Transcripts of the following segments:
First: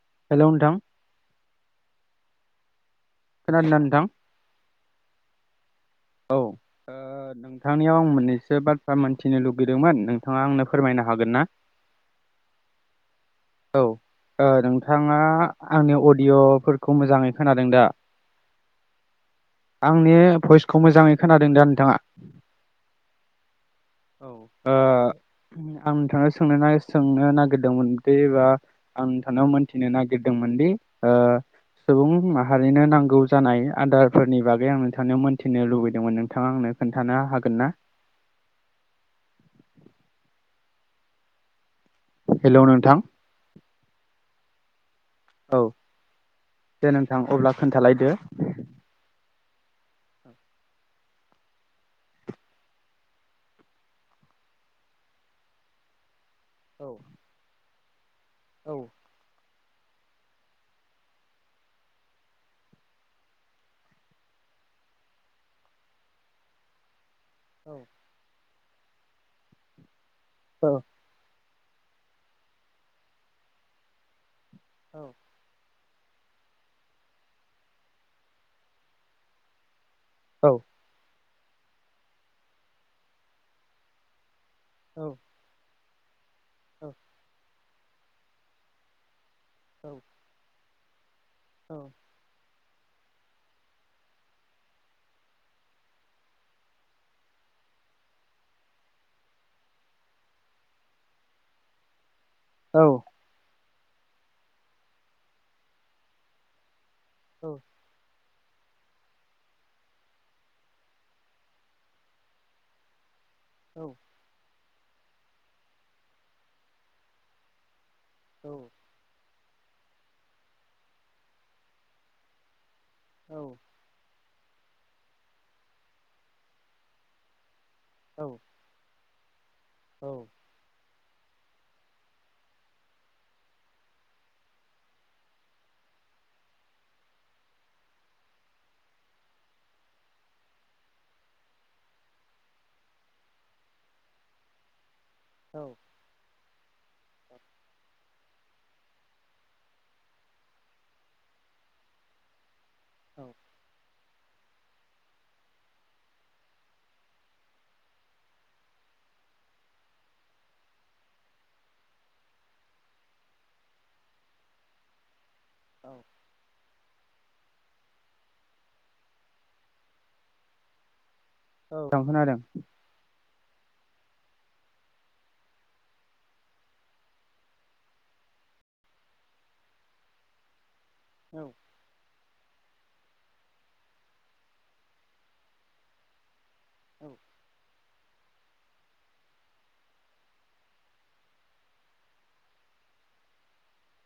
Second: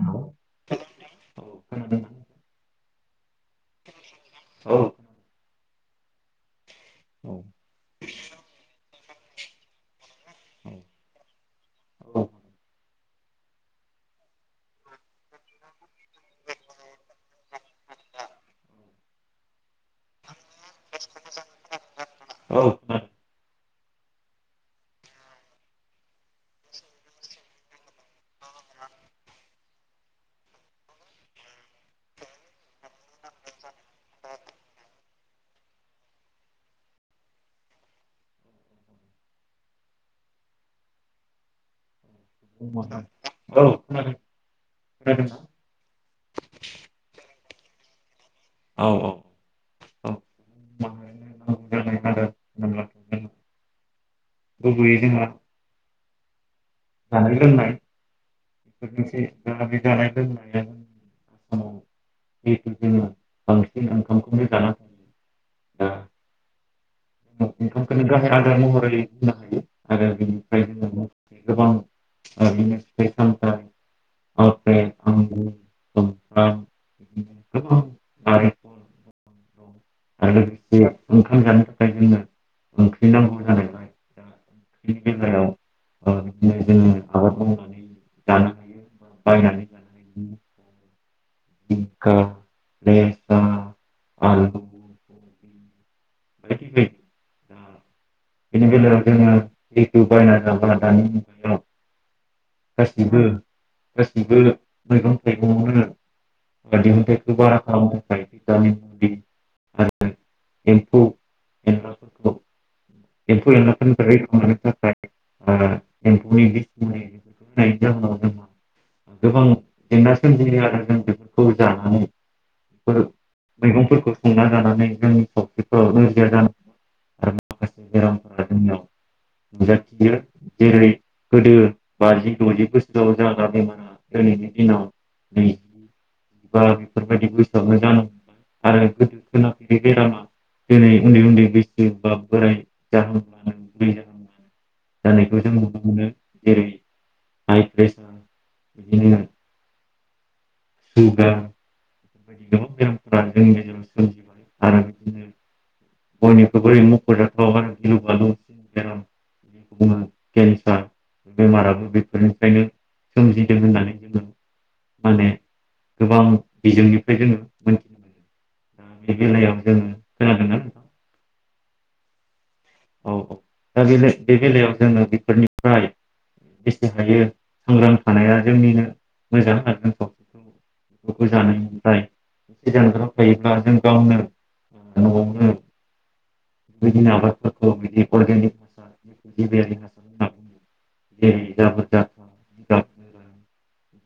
औ हेल' नोंथां खोनादोंना नोंथां औ औ औ औ नोंथांनियाव आं मोननैसो बाद थ्रा मिथिनो लुगैदोंमोन नोंथाङा आंनो खोनादों फोरमायनो हागोनना औ ओ नोंथाङा आंनि अडिअ'फोरखौ मोजाङै खोनादों दा आंनि भइस खौ मोजाङै खोनादों दा नोंथाङा औ औ खोनादों ओ आं नोंथांनाव सोंनो सोंनो नागिरदोंमोनदि बा आं नोंथांनाव मोन्थिनो नागिरदोंमोनदि ओ सुबुं माहारिनो नांगौ जानाय आदारफोरनि बागै आं नोंथांनियाव मिथिनो लुबैदोंमोन नोंथाङा आंनो खोन्थानो हागोन ना? हेल' खोनादोंना? नोंथां औ [unintelligible] दे नोंथां अब्ला खोन्थालायदो औ औ औ माहारिनो नांगौ जानाय आदार होनोब्लाथ' जोंहा गुबैयै जोंना औ जानाय लोंनाय [unintelligible] [unintelligible] आसामाव जिहेथु जोङो बांसिन ओंखामखौनो जाना थायो दा जोङो औ ओंखामखौनो गाहाय आदार महरै बुंनो हायो आरो बेनिफ्राय औ जोङो माखासे गोबां बिदिनो फिथाइ सामथाइ औ सुमफ्राम बिदिनो गोबां नारेंखल आरो औ लोगोसे ओंखाम जानो थाखाय जोंनो ओंख्रि नांगौ जानायलाय दा ओंख्रिनि औ बेलायाव ओ बिदिनो औ जोङो आबाद मावनानै जानो हायो बा बायनानै जानो औ हायो औ जिंखा लेस्रा आलु कबि बायदि बायदि दा बेनि बेलायाव जोङो [unintelligible] गासिबो गासिबो [unintelligible] जाय एम्फौ एनलाफोरखौ एम्फौ औ एनलाफोरनिफ्राय रैखा मोननो थाखाय ओ एम्फौनि बिस मुलि बेफोरखौ होनायनि जाहोनाव जोंहा औ गोबां जेंना सोमजियो आरो जों बेफोरखौ जानानै बेफोर औ मैगंफोरखौ संना जानानै जोंनि सावस्रिफोराव नोरजिया जानाय आरो माखासे औ बेरामफोरा जोंनियाव औ नुजाथियो जेरै गोदो बाजि द'जि बोसोराव जागा बेमारा दिनैनि दिनाव गोसोआवनो जानांगौ दिनै उन्दै उन्दै बैसो बा बोराय जाहांब्लानो बुरै जाहांब्लानो जानायखौ जों औ नुनो मोनो जेरै हाइ प्रेसार बिदिनो सुगार बेफोरबायदि गोबां बेरामफोरा औ जोंनि गेजेराव सोमजिबाय आरो बिदिनो बयनिख्रुइबो मख'जाथाव आरो गिलु बालुसिन बेराम बेखौ बुङो केन्सार बेमाराबो बेफोरनिफ्रायनो सोमजिदों होननानै जोङो माने औ गोबां बिजोंनिफ्राय जोङो मोनथिनो मोनो दा बे बेलायाव जोङो खोनादोंना नोंथां औ आं खोनादों औ औ दा बे बे बेलायाव जोङो बेफोरनिफ्राय बेसे हायो सांग्रां थानाया जोंनिनो मोजां आरो जों बेखौ जानायनिफ्राय एसे जानगाराव थायोब्ला जों गावनो न'आवनो बिदिनो आबादफोरखौ बिदि, अरगेनिक हासार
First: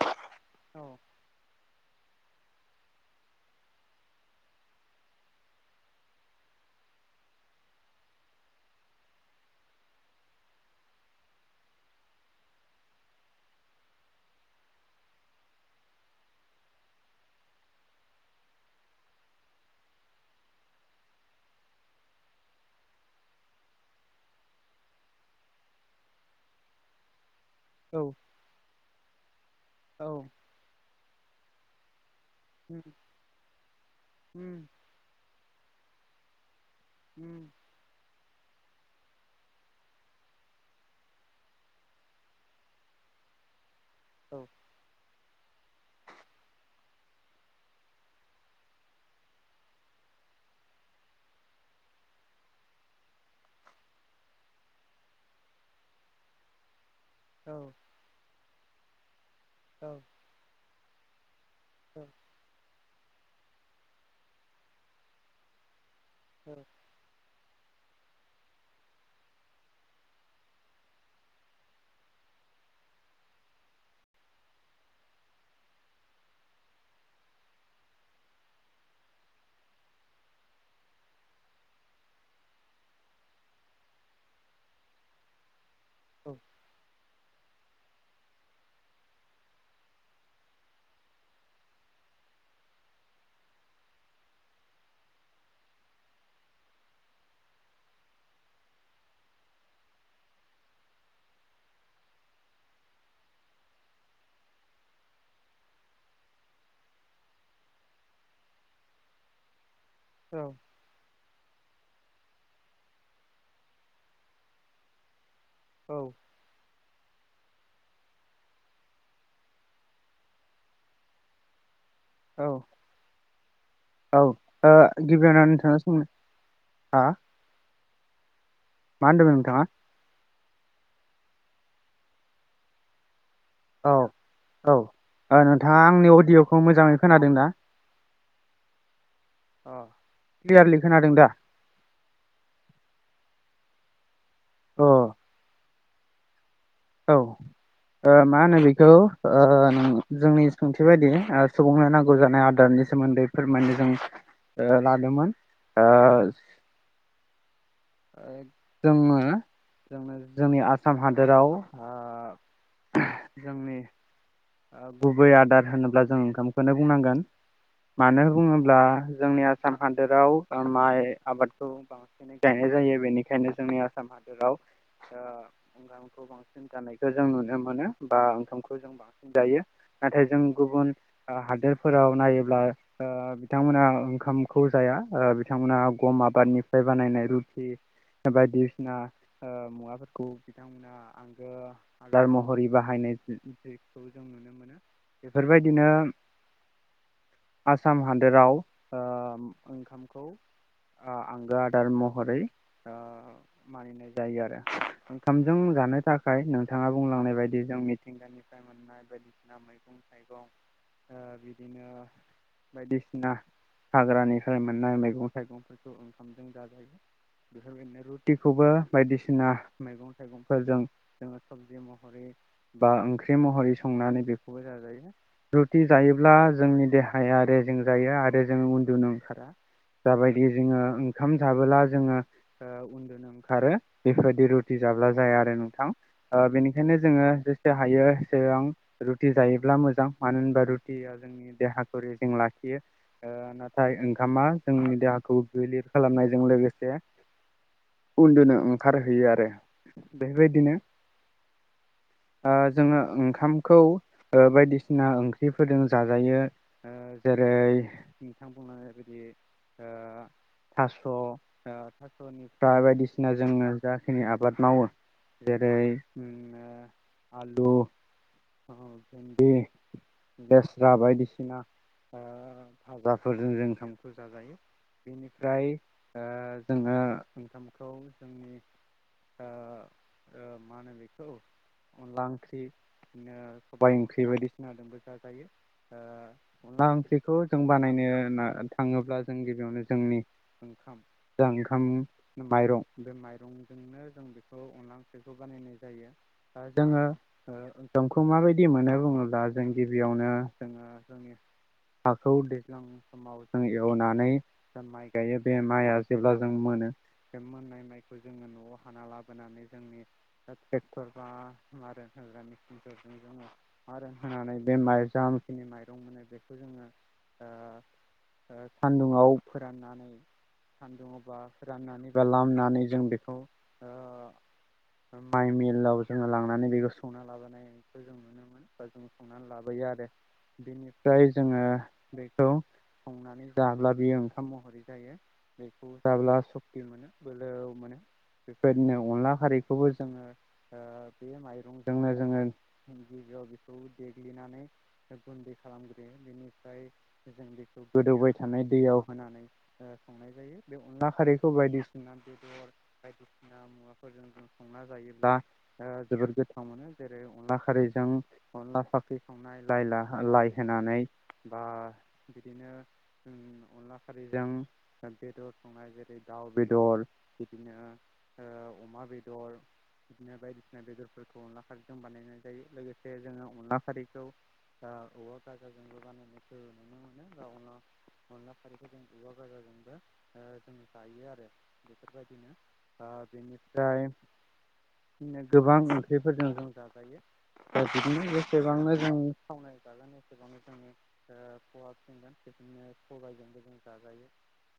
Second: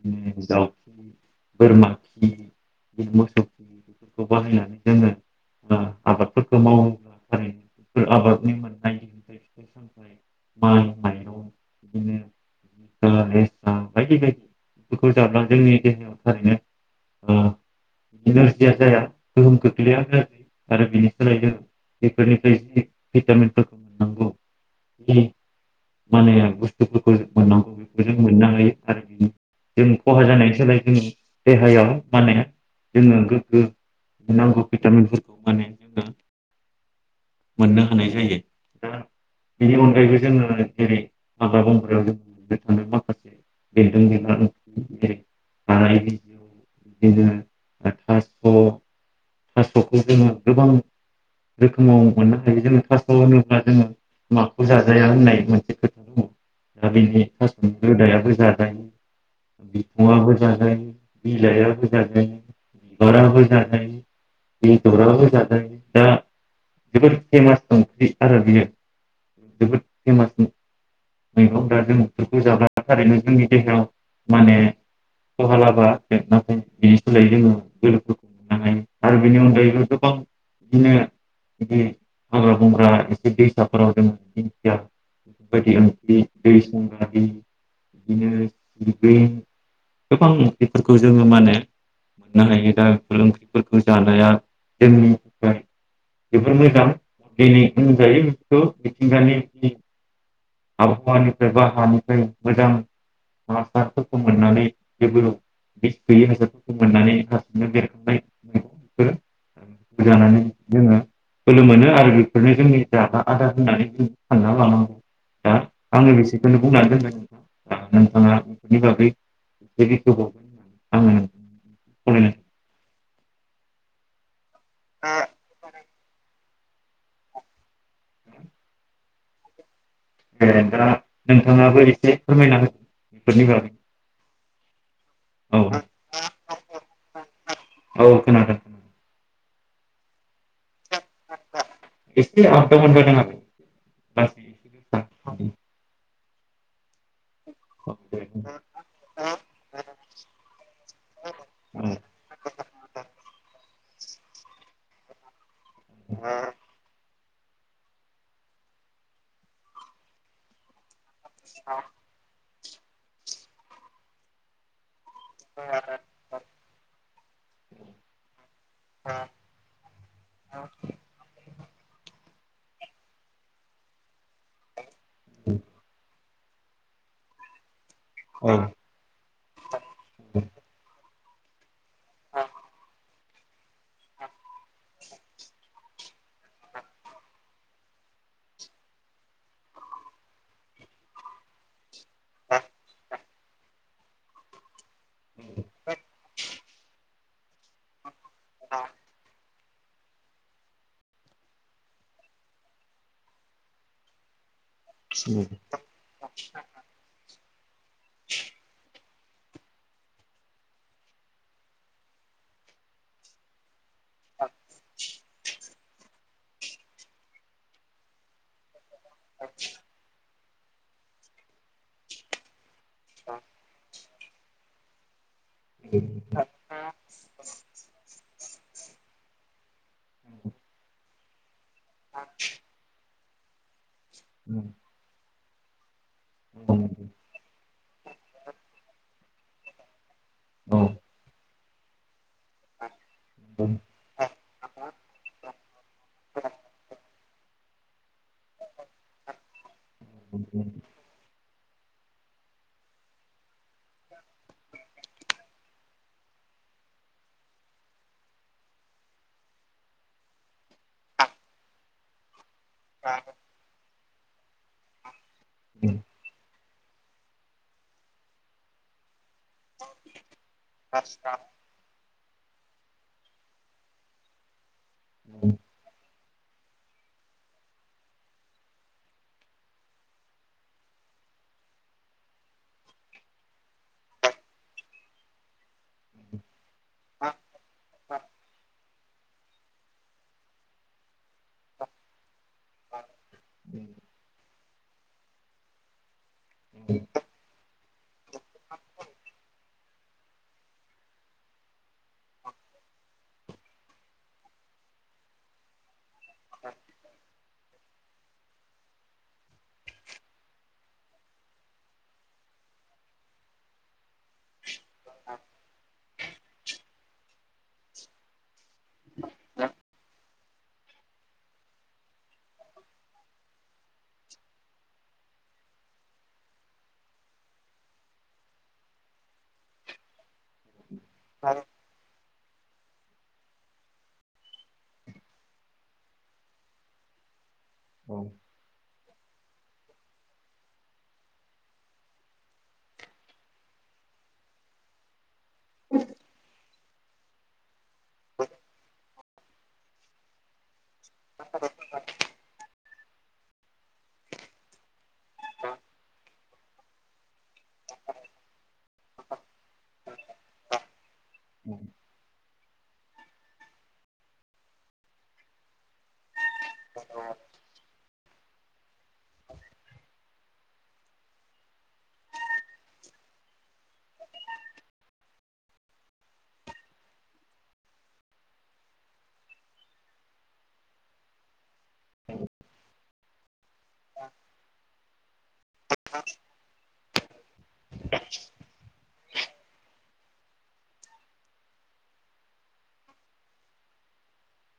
[unintelligible] दाउ बोरमा, [unintelligible] मोसौखौ बाहायनानै जोङो आबादफोरखौ मावोब्ला, थारैनो बेफोर आबादनि मोननाय दिहुनथाय फिथाइ सामथाइ माइ माइरं बिदिनो लेस्रा बायदि बायदि बेफोरखौ जब्ला जोंनि देहायाव थारैनो ओ नोरजिया जाया गोहोम खोख्लैजाया आरो बिनि सोलाय जों बेफोरनिफ्राय जि भिटामिनफोरखौ मोननांगौ जि माने बुस्थुफोरखौ, मोननांगौ बेखौ जों मोननो हायो आरो बि जों खहा जानायनि सोलाय जोङो, देहायाव, माने जोङो गोग्गो नांगौ भिटामिनफोरखौ माने [unintelligible] मोननो हानाय जायो। दा बेनि अनगायैबो जोङो जेरै हाग्रा बंग्रायाव जों [unintelligible] बेन्दों बिफां [unintelligible] हानाय बिजौ बिदिनो थास थासखौ जोङो गोबां रोखोमाव, मोननो हायो जोङो थास' होनोब्ला जोङो माखौ जाजाया होननाय मोनसे खोथा [unintelligible] दा बेनि थासनि रोदायाबो जाजा [unintelligible] बिफाङाबो जाजायो बिलाइआबो जायो बिबारा जाजायो बेदराबो जाजायो, दा औ जोबोद फेमास ओंख्रि आरो बियो [unintelligible] मैगंफ्रा जों बेफोरखौ जाबा थारैनो जोंनि देहायाव माने खहा लाबा नाथाय बिनि सोलायै जोङो बफोरखौ मोननो हायो आरो बेनि अनगायैबो गोबां बिदिनो बे हाग्रा बंग्रा एसे दैसाफोराव जोङो दिंखिया बेफोरबायदि ओं [unintelligible] बिदिनो बे गोबां ओंख्रिफोरखौ जोङो माने मोननो हायो, दा बेफोर ओंख्रिफोरखौ जानाया जोंनि थाखाय जोबोर मोजां दिनै बुंजायो बेफोरखौ मिथिंगानि आबहावानिफ्राय बा हानिफ्राय मोजां हासारफोरखौ मोननानै [unintelligible] जानानै जोङो बोलो मोनो आरो बेफोरनो जोंनि जाग्रा आदार होननानै जों सानना लानांगौ, दा आङो ओ बेसेखौनो बुंनानै दोनबाय नोंथाङा बेनि बागै एसे बेखेवबावगोन होननानै आङो, [unintelligible] औ ओ गिबियावनो नोंथाङा सोंनो हा, मा होनदों नोंथाङा? ए दा नोंथाङाबो एसे फोरमायना होदो बेफोरनि बागै। औ, औ। ओ औ नोंथाङा आंनि अडिय'खौ मोजाङै खोनादों ना? औ खोनादों खोनादों अ, ख्लियारलि एसे आप दाउन जादों आरो। अ [unintelligible] औ। ओ खोनादों मा एसे होनो बेखौ ओ नों जोंनि सोंथि बायदि ओ सुबुंनो नांगौ जानाय आदारनि सोमोन्दै फोरमायनो जों ओ लादोंमोन। ओ [unintelligible] ओ जोङो जोंनो जोंनि आसाम हा दोराव ओ जोंनि ओ गुबै आदार होनोब्ला जों ओंखामखौनो बुंनांगोन। मानो बुङोब्ला जोंनि आसाम हादोराव माइ आबादखौ बांसिनै गायनाय जायो बेनिखायनो जोंनि आसाम हादराव ओ ओंखामखौ बां सिन जानायखौ जों नुनो मोनो। बा ओंखामखौ जों बां जायो। नाथाय जों गुबुन ओ हादोरफोराव नायोब्ला ओ बिथांमोना ओंखामखौ जाया। ओ बिथांमोना गम आबादनिफ्राय बानायनाय रुति बायदिसिना ओ मुवाफोरखौ बिथांमोना आंगो आदार महरै बाहायनाय जे-जेखौ जों नुनो मोनो। बेफोरबायदिनो आसाम हा दोराव ओ ओंखामखौ आ आंगो आदार म हरै ओ मानिनाय जायो आरो। ओंखामजों जानो थाखाय नोंथाङा बुंलांनाय बाय दि जों मिथिंगानिफ्राय मोननाय बायदिसिना मैगं थाइगं ओ बिदिनो बायदिसिना हाग्रानिफ्राय मोननाय मैगं थाइगंफोरखौ ओंखामजों जाजायो। बेफोरबायदिनो रुटिखौबो बायदिसिना मैगं थाइगंफोरजों जोङो सबजि महरै बा ओंख्रि महरै संनानै बेखौबो जाजायो। रुटि जायोब्ला जोंनि देहाया रेजें जायो आरो जोङो उन्दुनो ओंखारा जाबायदि जोङो ओंखाम जाबोला जोङो ओ उन्दुनो ओंखारो बेफोरबायदि रुटि जाब्ला जाया आरो नोंथां। ओ बेनिखायनो जोङो जेसे हायो एसेबां रुटि जायोब्ला मोजां। मानो होनबा रुटिया जोंनि देहाखौ रेजें लाखियो। ओ नाथाय ओंखामा जोंनि देहाखौ गिलिर खालामनायजों लोगो से उन्दुनो ओंखारहोयो आरो। बेबायदिनो, ओ जोङो ओंखामखौ ओ बायदिसिना ओंख्रिफोरजों जाजायो। ओ जेरै नोंथां बुंलांनाय बायदि ओ थास' ओ थास' नि फ्राय बायदिसिना जोङो जाखिनि आबाद मावो जेरै उम ओ आलु ओ भिन्दि लेस्रा बायदिसिना फाजाफोरजों जों ओंखामखौ जाजायो बेनिफ्राय ओ जोङो ओंखामखौ जोंनि ओ ओ मा होनो बेखौ अनला ओंख्रि बिदिनो सबाइ ओंख्रि बायदिसिनाजोंबो जाजायो ओ अनला ओंख्रिखौ जों बानायनो ना थाङोब्ला जों गिबियावनो जोंनि ओंखाम दा ओंखाम माइरं बे माइरंजोंनो जों बे खौ अनला ओंख्रिखौ बानायनाय जायो। ओ जोङो ओ ओंखामखौ माबायदि मोनो बुङोब्ला जों गिबियावनो जोङो जोंनि हाखौ दैज्लां समाव जों एवनानै जों माइ गायो बे माइआ जेब्ला जों मोनो बे मोननाय माइखौ जोङो न'आव हाना लाबोनानै जोंनि टेक्टर बा मारा होग्रा मिचिनफोरजों जोङो मारा होनानै बे माइ जामखिनि माइरं मोनो बेखौ जोङो ओ ओ सान्दुङाव फोराननानै सानदुङाव बा फोराननानै बा लामनानै जों बेखौ ओ माइ मिलाव जोङो लांनानै बेखौ संना लाबोनायखौ जों नुनोमोन बा जों संनानै लाबोयो आरो बेनिफ्राय जोङो थौ संनानै जाब्ला बेयो ओंखाम महरै जायो। बेखौ जाब्ला सक्टि मोनो बोलो मोनो। बेबायदिनो अनला खारैखौबो जोङो बे ओ माइरंजोंनो जोङो गिबिआव बेखौ देग्लिनानै गुन्दै खालामग्रोयो बेनिफ्राय जों बेखौ गोदौबाय थानाय दैयाव होनानो ओ संनाय जायो। बे अनला खारैखौ बायदिसिना बेदर बायदिसिना मुवाफोरजों जों संना जायोबा ओ जोबोद गोथाव मोनो जेरै अनला खारैजों अनला फाख्रि संनाय लाइ लाहा लाइ होनानै बा बिदिनो ओं अनला खारैजों बेदर संनाय जेरै दाउ बेदर बिदिनो ओ अमा बेदर बिदिनो बायदिसिना बेदरफोरखौ अनला खारैजों बानायनाय जायो लोगोसे जोङो अनला खारैखौ ओ औवा गाजाजोंबो बानायनायखौ नुनो मोनो अन अनला खारिखौ जों औवा गाजों ओ जों जायो आरो बेफोरबायदिनो ओ बेनि दाय [unintelligible] गोबां ओंख्रिफोरजों जों जाजायो दा बिदिनो जेसेबांनो जों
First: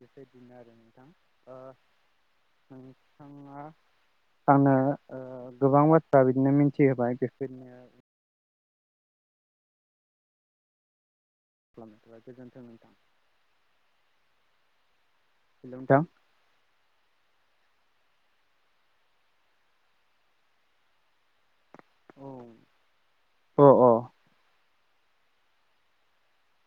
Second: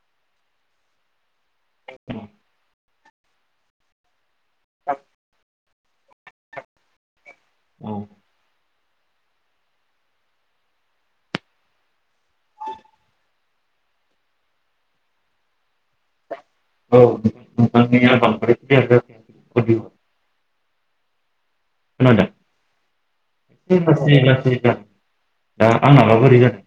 [inaudible] बेबायदिनो आरो नोंथां ओ औ नोंथाङा आंनो ओ गोबां बाथ्रा बिदिनो मिनथिहोबाय औ खालामथबाय गोजोन्थों नोंथां। नोंथां औ [unintelligible] खोनादों अ अ ओ [unintelligible] दा आंनाबा बोरै जादों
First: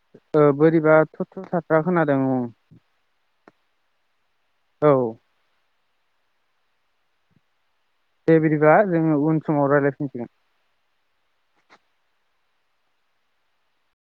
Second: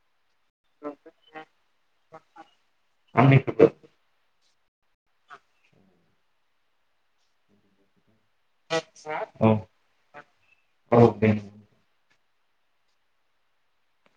[inaudible] औ बोरैबा थ' थ' था था खोनादों [unintelligible] [unintelligible] औ दे बिदिबा जोङो उन समाव रायज्लायफिनसिगोन अके